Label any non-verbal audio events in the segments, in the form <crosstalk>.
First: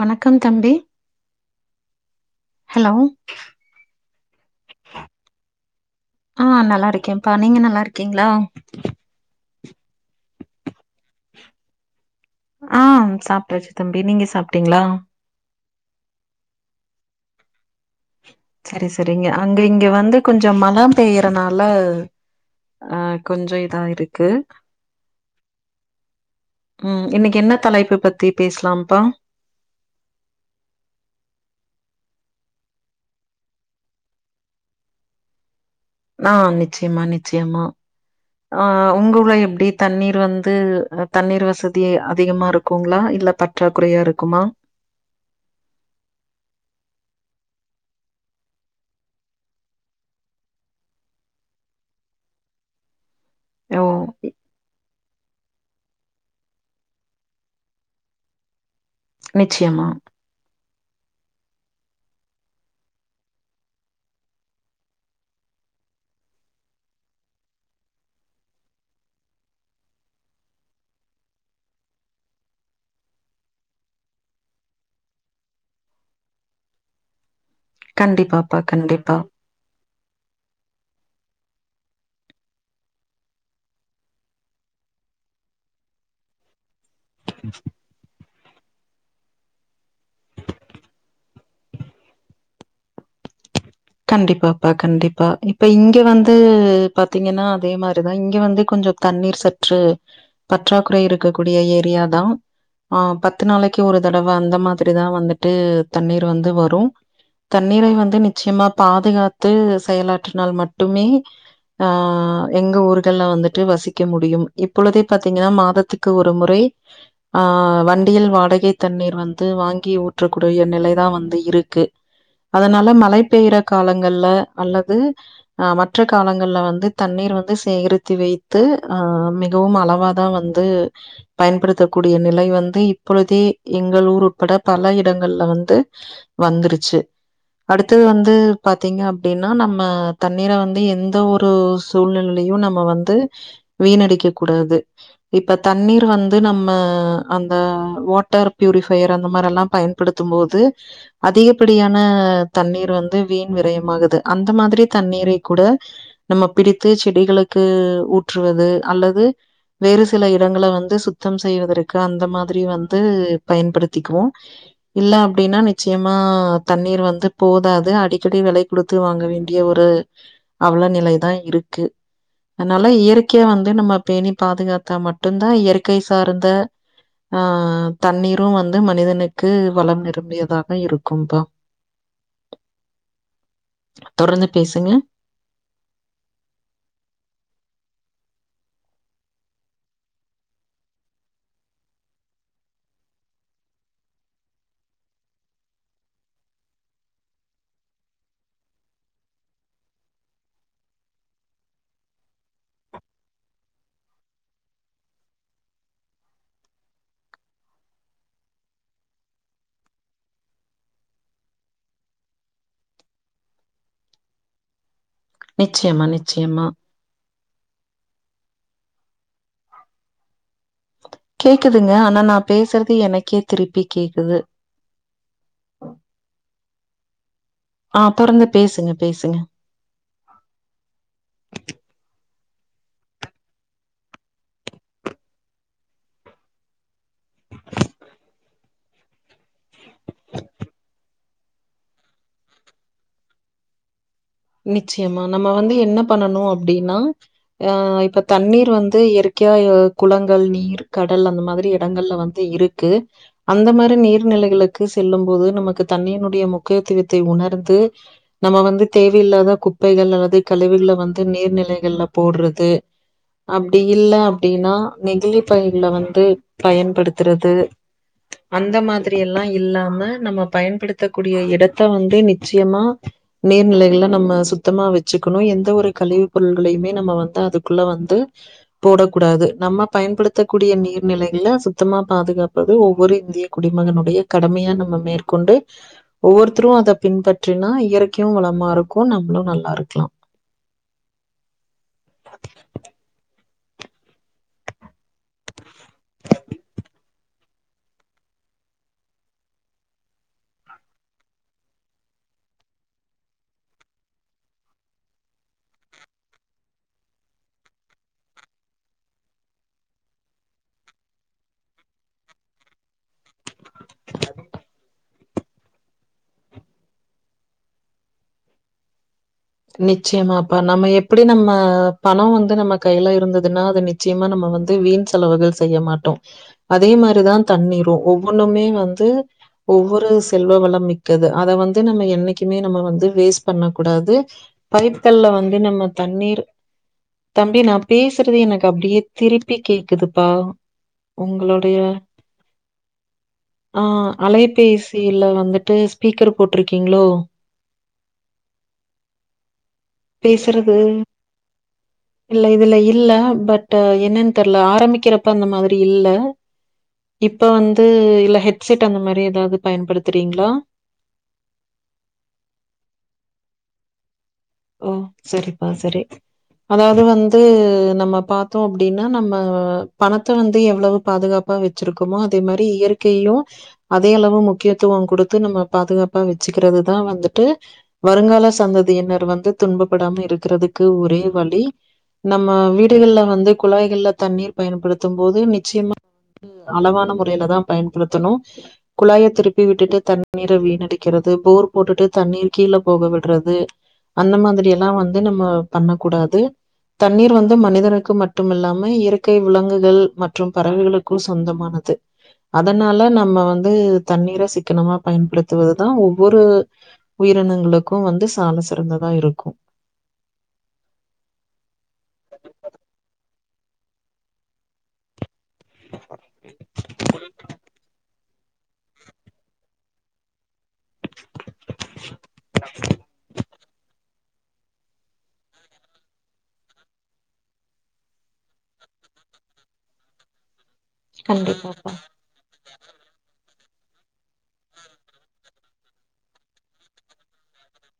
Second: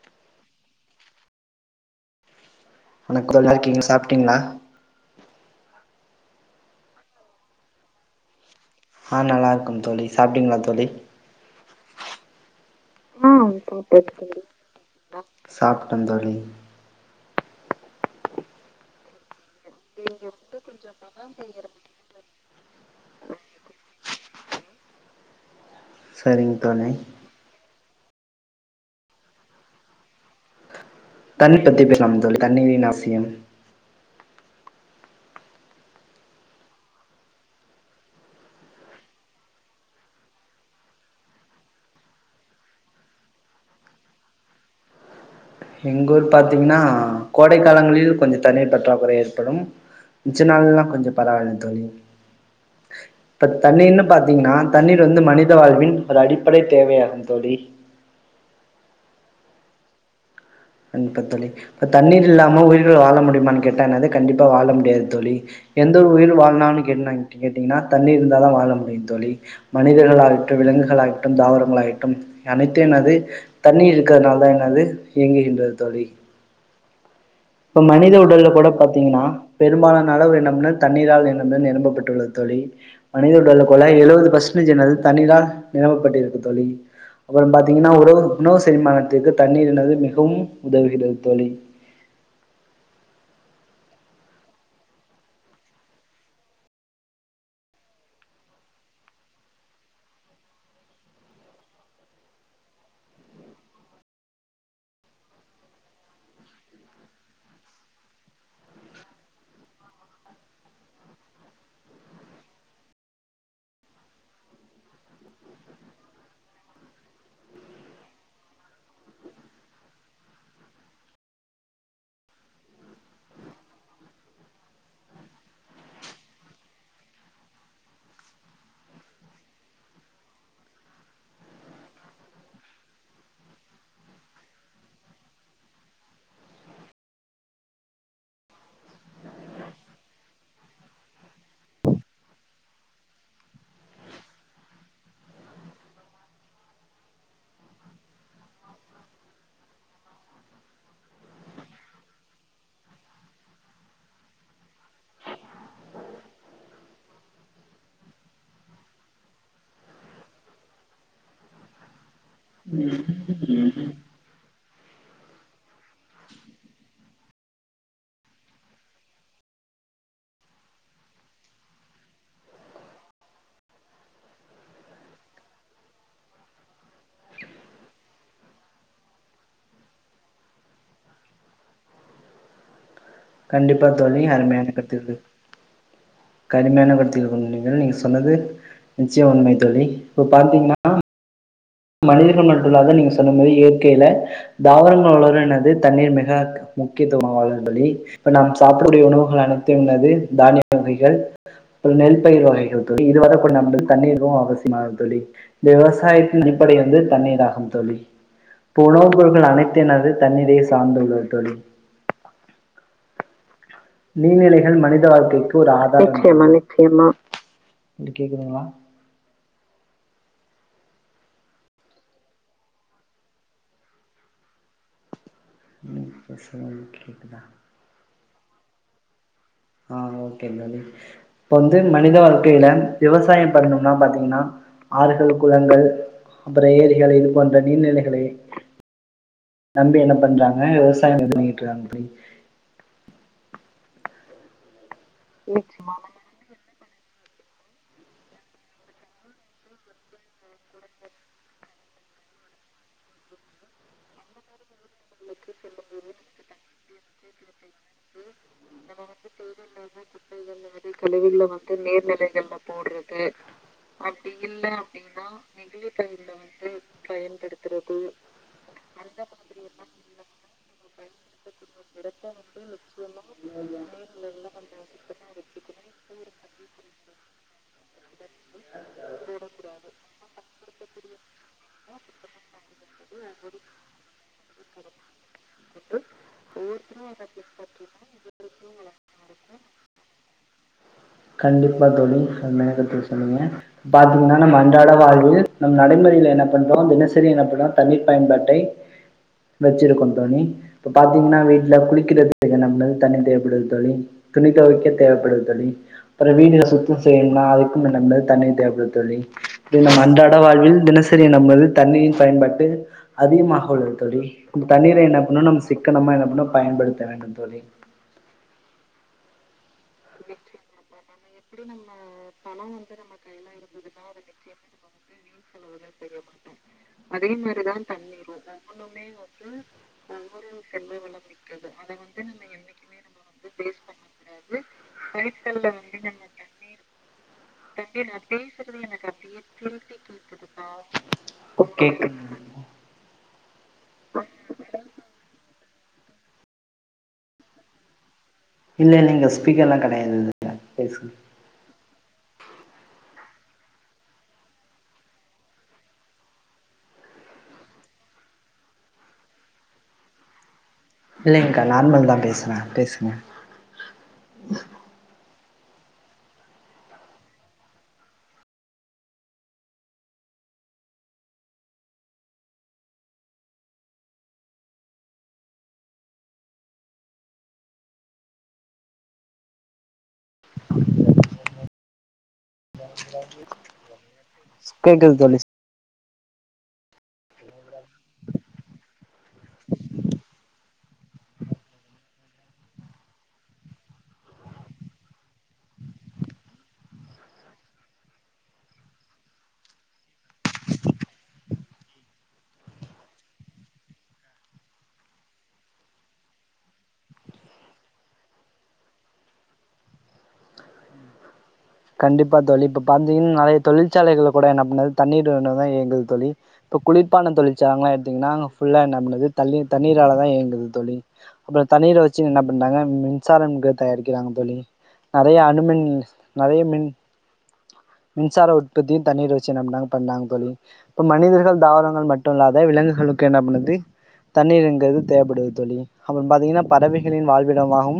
வணக்கம் தம்பி ஹலோ வணக்கோ நல்லாரிங்க சாப்ட்டீங்களா ஆ நல்லா இருக்கேன்ப்பா நீங்க நல்லா இருக்கீங்களா ஆ நல்லா இருக்கோம் தோளி சாப்பிட்டீங்களா தோளி ஆ சாப்பிடாச்சு தம்பி நீங்க சாப்பிட்டீங்களா சாப்டன் தோழி சரி சரிங்க அங்க இங்க வந்து கொஞ்சு மழம் பெயறனால ஆ கொஞ்சு இதா இருக்கு சரிங்க தோழி உம் இன்னைக்கு என்ன தலைப்பு பத்தி பேசலாம்ப்பா தண்ணி பத்தி பேசலாம் தோளி தண்ணீரின் அவசியம் ஆ நிச்சயமா நிச்சயமா ஆ உங்கூருல எப்பிடி தண்ணீர் வந்து தண்ணீர் வசதி அதிகமா இருக்குங்களா இல்ல பற்றாக்குறையா இருக்குமா எங்க ஊர் பாத்தீங்கன்னா கோடைக்கலங்களில் கொஞ்சு தண்ணீர் பற்றாக்குறை ஏற்படும் மிச்ச நாள்ல்லா கொஞ்சு பரவாள தோளி இப்ப ஓ தண்ணீர்னு பாத்தீங்கின்னா தண்ணீர் வந்து மனித வாழ்வின் ஒரு அடிப்படை தேவையாகும் தோளி நிச்சயமா கண்டிப்பா தோழி இப்போ தண்ணீர் இல்லாம உயிர்கள் வாழ முடியுமான்னு கேட்டா என்னது கண்டிப்பா வாழ முடியாது தோழி எந்தொரு உயிர் வாழனுனாலு என்னான்னு கேட்டீங்கன்னா தண்ணீர் இருந்தா தா வாழ முடியு தோழி மனிதர்கள் ஆகட்டும் விலங்குகள் ஆகட்டும் தாவரங்கள் ஆகட்டும் அனைத்தும் என்னாது தண்ணீர் இருக்கிறதுனால தா என்னது இயங்கு <unintelligible> தோழி இப்ப மனித உடல் கண்டிப்பாப்பா கூட கண்டிப்பா பாத்தீங்கன்னா பெரும்பாலான அளவு என்னம்னா தண்ணீரால் என்ன நிரப்பப்பட்டுள்ளது தோழி மனித உடல்ல போல எழுவது பர்ஸ்டேன்ஸ் என்னது தண்ணீரால் நிரப்பப்பட்டிருக்கு தோழி அப்பறோ பாத்தீங்கன்னா உறவும் உணவு செரிமானத்திற்கு தண்ணீர் என்னது மிகவும் உதவுகிறது தோழி கண்டிப்பாப்பா கண்டிப்பா இப்ப இங்க வந்து பாத்தீங்கன்னா அதே மாரிதா இங்க வந்து கொஞ்சோ தண்ணீர் சற்று பற்றாக்குறை இருக்கக்கூடிய ஏரியா தா ஆஹ் பத்து நாளைக்கி ஒரு தடவை அந்த மாதிரிதா வந்துட்டு தண்ணீர் வந்து வரு தண்ணீரை வந்து நிச்சயமா பாதுகாத்து செயலாற்றினால் மட்டுமே ஆஹ் எங்க ஊர்கள்ல வந்துட்டு வசிக்க முடியும் இப்பொழுதே பாத்தீங்கனா மாதத்துக்கு ஒரு முறை ஆஹ் வண்டியில் வாடகை தண்ணீர் வந்து வாங்கி ஊற்றக்கூடிய நெலைதா வந்து இருக்கு அதனால மழை பெய்ர காலங்கள்ல அல்லது அஹ் மற்ற காலங்கள்ல வந்து தண்ணீர் வந்து சேகரித்து வைத்து அஹ் மிகவும் அளவாதா வந்து பயன்படுத்தக்கூடிய நிலை வந்து இப்பொழுதே எங்களூர் உட்பட பல இடங்கள்ல வந்து வந்துருச்சு அடுத்தது வந்து பாத்தீங்க அப்டின்னா நம்ம தண்ணீரை வந்து எந்த ஒரு சூழ்நிலையிலையும் நம்ம வந்து வீணடிக்க கூடாது இப்ப தண்ணீர் வந்து நம்ம அந்த வாட்டர் ப்யூரிஃபையர் அந்த மாரில்லா பயன்படுத்தும் போது அதிகப்படியான தண்ணீர் வந்து வீண் விரயமாகுது அந்த மாதிரி தண்ணீரை கூட நம்ம பிடித்து செடிகளுக்கு ஊற்றுவது அல்லது வேறு சில இடங்கள வந்து சுத்தம் செய்வதற்கு அந்த மா திரி வந்து பயன்படுத்திக்குவோ இல்ல அப்டினா நிச்சயமா தண்ணீர் வந்து போதாது அடி செடி வெலை குடுத்து வாங்க வேண்டிய ஒரு அவலநிலைதா இருக்கு அதனால இயற்கைய வந்து நம்ம பேணி பாதுகாத்தா மட்டுதா இயற்கை சார்ந்த ஆஹ் தண்ணீரும் வந்து மனிதனுக்கு வளம் நிரபியதாக இருக்கும்பா கண்டிப்பா தோழி தொடர்ந்து அருமையான பேசுங்க. கருத்து இது கடுமையான கருத்து இருக்க நீங்கள் நீங்க சொங்கள் சொன்னது நிச்சியோ உண்மை தோழி இப்போ பாத்தீங்கனா மனிதர்கள் மட்டுல்லாதா நீங்க சொன்னா மாரி இயற்கையில தாவரங்கள் வளருனது தண்ணீர் மிக முக்கியத்துவாய்ந்து தோழி இப்ப நாம் சாப்பிடக்கூடிய உணவுகள் அனைத்துனது தானிய வகைகள் அப்பறோ நெல் பயிர் வகைகள் தோழி இதுவர கூட நம்ளுது தண்ணீரு அவசியமாது தோழி இந்த விவசாயத் தின் அடிப்படை வந்து தண்ணீதாகும் தோழி இப்ப உணவு பொருட்கள் அனைத்தினது தண்ணீரயே சார்ந்துள்ளது தோழி நீர்நிலைகள் மனித மனித வாழ்க்கைக்கு ஒரு நிச்சயமா, ஆதாரமாக நிச்சயமா. இது கேக்குதுங்களா கேக்குதுங்க ஆனா நா பேசுறது எனக்கே திருப்பி கேக்குது நீங்க பேசுறது கேக்குதா ஆ தொடர்ந்து பேசுங்க பேசுங்க ஆஹ் ஓகேங்க தோழி இப்ப வந்து மனிதவள க்கையில விவசாயோ பண்ணணுன்னு பாத்தீங்கன்னா ஆறுகள் குளங்கள் அப்பறோ ஏரிகள் இது போன்ற நீர்நிலைகளை நம்பி என்ன பண்றாங்க விவசாயோ பண்ணிட்டுறாங்க தோழி நி ச்சயமா நம்ம வந்து என்ன பண்ணணு அப்டினா ஆஹ் இப்ப தண்ணீர் வந்து இயற்கையா குளங்கள் நீர் கடல் அந்த மாதிரி இடங்கள்ல வந்து இருக்கு அந்த மாரி நீர்நிலைகளுக் கு செல்லு போது நமக்கு தண்ணியினுடைய முக்கியத்துவத்தை உணர்ந்து நம்ம வந்து தேவையில்லாத குப்பைகள் அல்லது கழிவுகள வந்து நீர்நிலைகள்ல போடுறது அப்டி இல்ல அப்டினா நெகிழி பைகள வந்து பயன்படுத்துறது அந்த மாதிரியெல்லா இல்லாம் நம்ம நம்ம பயன்படுத்தக்கூடிய இடத்த வந்து நிச் சியமா நீர்நிலை ல்ல நம்ம சுத்தமா வெச்சுக்கணு எந்த ஒரு கழிவு பொருள்களையுமே நம்ம வந்து அதுக்குள்ள வந்து போடக்கூடாது நம்ம பயன்படுத்தக்கூடிய நீர்நிலைகள சுத்தமா பாதுகாப்பது ஒவ்வொரு இந்திய குடிமகனுடைய கடமையா நம்ம மேற்கொண்டு ஒவ்வொரு தரு அத பின்பற்றினா இயற் க்யூ வளமா இருக் கு நம்மளு நல்லா இருக்கலா கண்டிப்பா தோழி செம்மயா கருத்து சொன்னீங்க பாத்தீங்கனா நம்ம அன்றாட வாழ்வில் நம் நடைமுறையில என்ன பண்றோ தினசரி என்ன பண்றோ தண்ணீர் பயன்பாட்டை வெச்சிருக்கோ தோழி இப்ப பாத்தீங்கனா வீட்டுல குளிக்கிறதுக்கு நம்ம தண்ணி தேவைப்படுது தோழி துணி தொவைக்க தேவைப்படுது தோழி அப்பறோ வீடுகள சுத்தம் செய்யணுனா அதுக்கும் நம்மது தண்ணீ தேவைப்படுது தோழி இப்டி நம் அன்றாட வாழ்வில் தினசரி நம்மது தண்ணீ பயன்பாட்டு அதிகமா அவ்ளோ தோழி கும் தண்ணீர என்னப் இன்னும் நம்ம சிக்கனமா என்ன பண்ணும் பயன்படுத்த வேண்டும் தோழி நிச்சயமாப்பா நம்ம எப் அப்படி நம்ம பணம் வந்து நம்ம கையில இருந்ததுன்னா அத நிச்சயமா நம்ம வந்து வீண் செலவுகள் செய்ய மாட்டோம் அதே மாரிதான் தண்ணீரும் ஒவ்வொன்னுமே வந்து ஒவ்வொரு செல்வவளம் மிக்கது அத வந்து நம்ம என்னைக்குமே நம்ம வந்து வேஸ்ட் பண்ணக்கூடாது பயிர்கள்ள வந்து நம்ம தண்ணி தம்பி நான் பேசுறது எனக்கு அப்படியே திருப்பி கேக்குதுப்பா உங்களுடைய கேக்குது ஆஹ் அலைபேசியில வந்துட்டு ஸ்பீக்கர் போட்டிருக்கீங்ளோ இல்ல இல்லிங்க ஸ்பீக்கர் எல்லாம் கட் பேசுறது இல்ல இதுல இல்ல பட் என்னன்னு தெரில ஆரம்பிக்கிறப்ப அந்த மாதிரி இல்ல இப்ப வந்து இல்ல ஹெட்செட் அந்த மாரி ஏதாவது பயன்படுத்துறீங்களா இல்லைங்க்கா நார்மல் தான் பேசுறேன் பேசுங்க ஓ சரி அம் சரி அதாவது வந்து நம்ம பாத்தோம் அப்டின்னா நம்ம பணத்தை வந்து எவ்வளவு பாதுகாப்பா வச்சிருக்கோமோ அதே மாதிரி இயற்கையும் அதே அளவு முக்கியத்துவம் குடுத்து நம்ம பாதுகாப்பா வச்சுக்கிறதுதான் வந்துட்டு வருங்கால சந்ததியினர் வந்து துன்பபடாம இருக்கிறதுக்கு ஒரே வழி நம் மா வீடுகள்ல வந்து குழாய்கள்ல தண்ணீர் பயன்படுத்தும் கேக்குது போது தோழி நிச்சயமா அளவான முறையிலதான் பயன்படுத்தணும் குழாய திருப்பி விட்டுட்டு தண்ணீரை வீணடிக்கிறது போர் போட்டுட்டு தண்ணீர் கீழ போக விடுறது அந்த மாதிரி எல்லாம் வந்து நம்ம பண்ண கூடாது தண்ணீர் வந்து மனிதனுக்கு மட்டுமில்லாம இயற்கை விலங்குகள் மற்றும் பறவைகளுக்கு சொந்தமானது அதனால நம்ம வந்து தண்ணீரை சிக்கனமா பயன்படுத்துவது தான் ஒவ்வொரு உயிரினங்களுக்கும் வந்து சாலசி றந்ததா இருக்கும் கண்டிப்பா தோழி இப்ப பாத்தீங்கன்னா நறைய தொழிற்சாலைகள்ல கூட என்ன பண்ணுது தண்ணீர் <unintelligible> இயங்குது தோழி இப்ப குளிர்பான தொழிற்சால எடுத்தீங்கன்னா ஃபுல்லா என்ன பண்ணுது தள்ளி தண்ணீரால தான் இயங்குது தோழி அப்புறம் தண்ணீரை வச்சு என்ன பண்டாங்க மின்சாரம் தயாரிக்க இருக்கிறாங்க தோழி நெறைய அனுமன் நெறய மின் மின்சார உற்பத்தி தண்ணீர வச்சு என்ன பண்ணாங்க பண்ணாங்க தோழி இப்ப மனிதர்கள் கண்டிப்பாப்பா. தாவரங்கள் மட்டு இல்ல நெறய விலங்குகளுக்கு என்ன பண்ணுது தண்ணீருங்கறது தேவப்படுது தோழி அப்பறோ பாத்தீங்கனா பறவைகளின் வாழ்விடமாஹவு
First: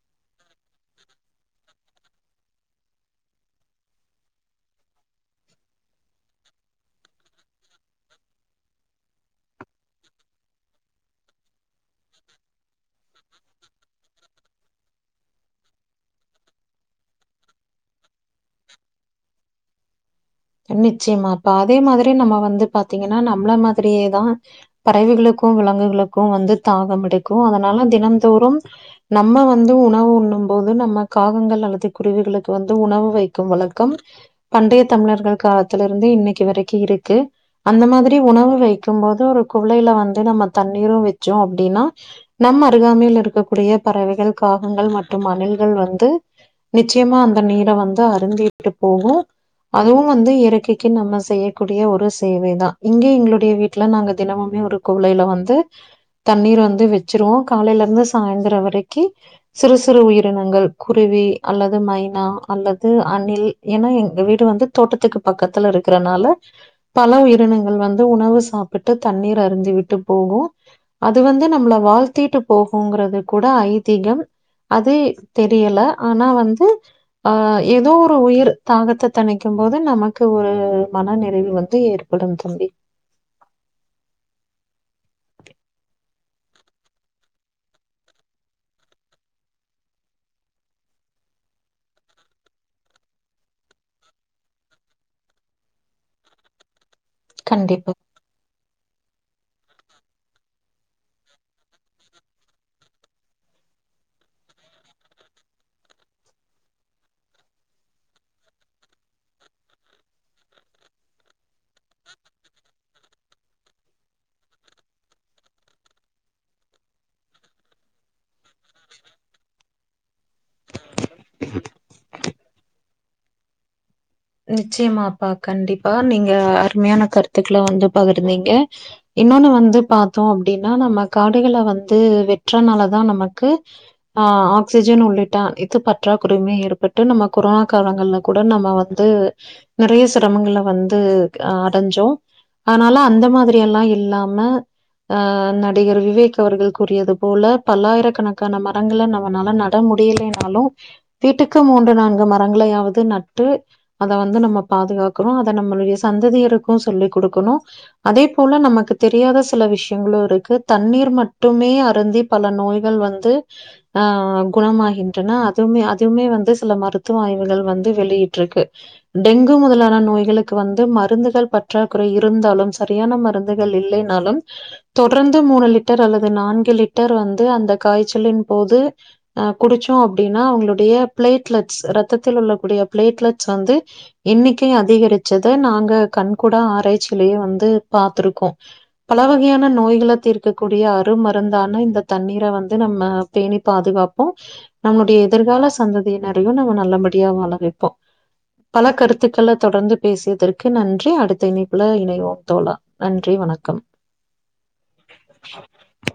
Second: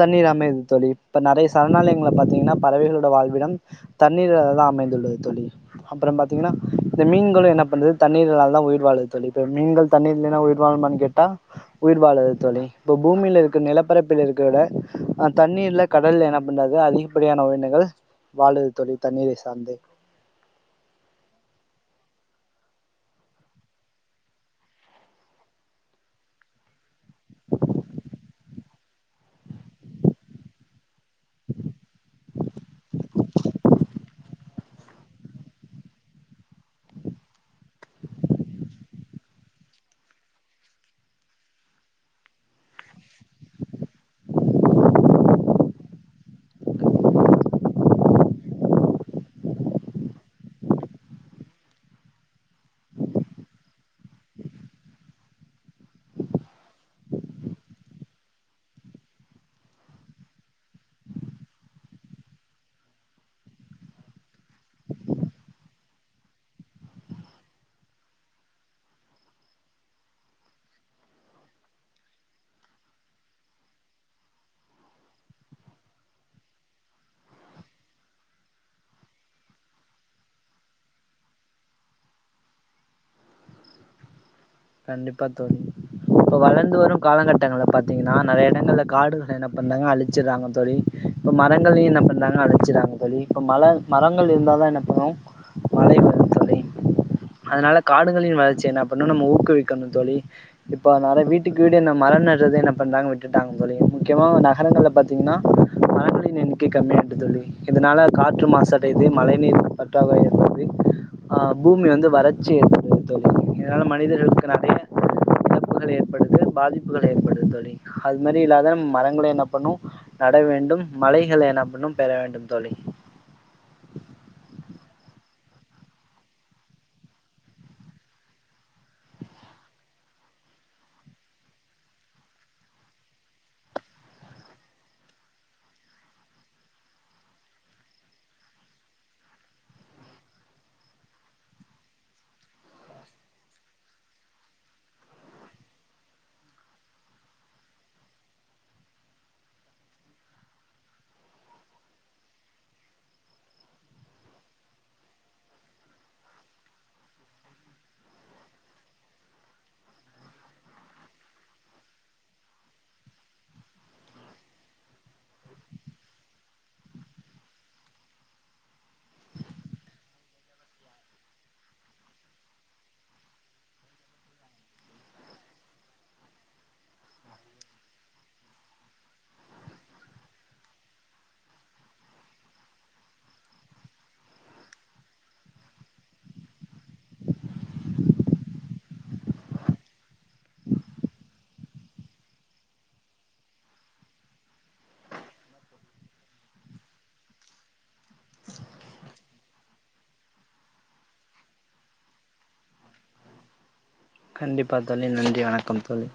தண்ணீர் அமைது தோழி இப்ப நறைய சரணாலயங்கள பாத்தீங்கனா பறவைகளோட வாழ்விடம் தண்ணீரால தா அமைந்துள்ளது தோழி அப்பறோ பாத்தீங்கனா இந்த மீன்களு என்ன பண்ணுது தண்ணீரால் தா உயிர் வாழுது தோழி இப்போ மீன்கள் தண்ணீர் இல்லைனா உயிர் வாழுமான்னு கேட்டா உயிர் வாழாது தோழி இப்போ பூமில இருக்கற நிலப்பரப்பில் இருக்கற விட அ தண்ணீர்ல கடல்ல என்ன பண்றது அதிகப்படியான உயிரினங்கள் வாழுது தோழி தண்ணீரை சார்ந்தே நிச்சயமாப்பா அதே மாதிரி நம்ம வந்து பாத்தீங்கனா நம்மள மாதிரியே தா பறவைகளுக்கு விலங்குகளுக்கு வந்து தாகமெடு டிக்கு அதனால தினம் தோறும் நம்ம வந்து உணவு உண்ணும் போது நம்ம காகங்கள் அல்லது குருவிகளுக்கு வந்து உணவு வைக்கும் வழக்கம் பண்டைய தமிழர்கள் காலத்திலருந்தே இன்னைக்கு வரைக்கு இருக்கு அந்த மாதிரி உணவு வைக்கும் போது ஒரு குவளைல வந்து நம்ம தண்ணீரு வெச்சோ அப்டின்னா நம்ம அருகாமையில் இருக்கக்கூடிய பறவைகள் காகங்கள் மற்றும் அணில்கள் வந்து நிச்சயமா அந்த நீர வந்து அருந்திட்டு போகு அதுவு வந்து இயற்கைக்கு நம்ம செய்யக்கூடிய ஒரு சேவை தா இங்க எங்களுடைய வீட்ல நாங்க தினமுமே ஒரு குவளைல வந்து தண்ணீர் வந்து வெச்சிருவோ காலைல இருந்து சாய்ந்திரோ வரைக்கி சிறு சிறு உயிரினங்கள் குருவி அல்லது மைனா அல்லது அணில் ஏனா எங்க வீடு வந்து தோட்டத்துக்கு பக்கத்துல இருக்கிறனால பல உயிரினங்கள் வந்து உணவு சாப்பிட்டு தண்ணீர் அருந்தி விட்டு போகூ அது வந்து நம்மள வாழ்த்திட்டு போகுன்றது கூட ஐதீகம் அது தெரியல ஆனா வந்து ஆ ஏதோ ஒரு உயிர் தாகத்த தணிக் கும்போது நமக்கு ஒரு மன நிறைவு வந்து ஏற்படூ தம்பி கண்டிப்பா தோழி இப்ப வளந்து வரூ காலகட்டங்கள்ல பாத்தீங்னா நெறைய இடங்கள்ல காடுகள என்ன பண்றாங்க அழிச்சுடுறாங்க தோழி இப்ப மரங்களையூ என்ன பண்றாங்க அழிச்சுடுறாங்க தோழி இப்ப மழ மரங்கள் இருந்தா தா என்ன பண்ணூ மழை வரூ தோழி அதுனால கண்டிப்பா. காடுகளின் வளர்ச்சி என்ன அப்ட் இன்னூ நம்ம ஒ ஊக்குவிக்கணூ தோழி இப்ப அத்னால வீட்டுக்கு வீடு என்ன மரோ நடுறது என்ன பண்றாங்க விட்டுட்டாங்க தோழி முக்கியமா நகரங்கள்ல பாத்தீங்னா மரங்களின் எண்ணிக்கை கம்மி ஆயிட்டு தோழி இதனால காற்று மாசு அடைது மழை நீர் பற்றாக்குறை ஏற்படுது ஆ பூமி வந்து வறட்சி <inaudible> தோழி ஆ ம னிதர்களுக்கு நறைய இழப்புகள் ஏற்படுது பாதிப்புகள் ஏற்படுது தோழி அது மாரி இல்லாத மரங்கள என்ன பண்ணூ நட வேண்டும் மழைகள என்ன பண்ணும் பெற வேண்டும் தோழி நிச்சயமாப்பா கண்டிப்பா நீங்க அருமையான கருத்துக்கள வந்து பகிர்ந்தீங்க இன்னொன்னு வந்து பாத்தோ அப்டின்னா நம்ம காடுகள வந்து வெட்டுறனாலதா தா நமக்கு ஆ ஆக்சிஜன் உள்ளிட்ட இது பற்றாக்குறையுமே ஏற்பட்டு நம்ம கொரோனா காலங்கள்ல கூட நம்ம வந் து நெறைய சிரமங்கள வந்து அடஞ்சோ அத்னால அந்த மாத்ரி எல்லா இல்லாம ஆ நடிகர் விவேக் அவர்கள் கூறியது போல பல்லாயிரக்கணக்கான மரங்கள நம்மனால நட முடியலைனாலூ வீட்டுக்கு மூன்று நான்கு மரங்களையாவது நட்டு அத வந்து நம்ம பாதுகாக்கணூ அத நம்மளுடைய சந்ததியருக்கூ சொல்லி குடுக்கணூ அதே போல நமக்கு தெரியாத சில விஷ்யங்களூ இருக்கு தண்ணீர் மட்டுமே அருந்தி பல நோய்கள் வந்து ஆ குணமாகின்றன அதுமே அதுமே வந்து சில மருத்துவ ஆய்வுகள் வந்து வெளியிட்ருக்கு டெங்கு முதலான நோய்களுக்கு வந்து மருந்துகள் பற்றாக்குறை இருந்தாலும் சரியான மருந்துகள் இல்லைனாலும் தொடர்ந்து மூணு லிட்டர் அல்லது நான்கு லிட்டர் வந்து அந்த காய்ச்சலின் போது ஆ குடிச்சோ அப்டின்னா அவுங்ளுடைய பிளேட்லெட்ஸ் ரத்தத்தில் உள்ளக்கூடிய பிளேட்லெட் ஸ் வந்து எண்ணிக்கை அதிகரிச்சத நாங்க கண்கூடா ஆராய்ச்சியிலேயே வந்து பாத்திருக்கோ பல வகையான நோய்கள தீர்க்கக்கூடிய அருமருந்தான இந்த தண்ணீர வந்து நம்ம பேணி பாதுகாப்போ நம்முடைய எதிர்கால சந்ததினரையூ நம்ம நல்லபடியா வாழ வெப்போ பல கருத் துக்கள தொடர்ந்து பேசியதற்கு நன்றி அடுத்த இணைப்புல இணைவோ தோழா நன்றி வணக்கம் கண்டிப்பா தோழி நன்றி வணக்கம் தோழி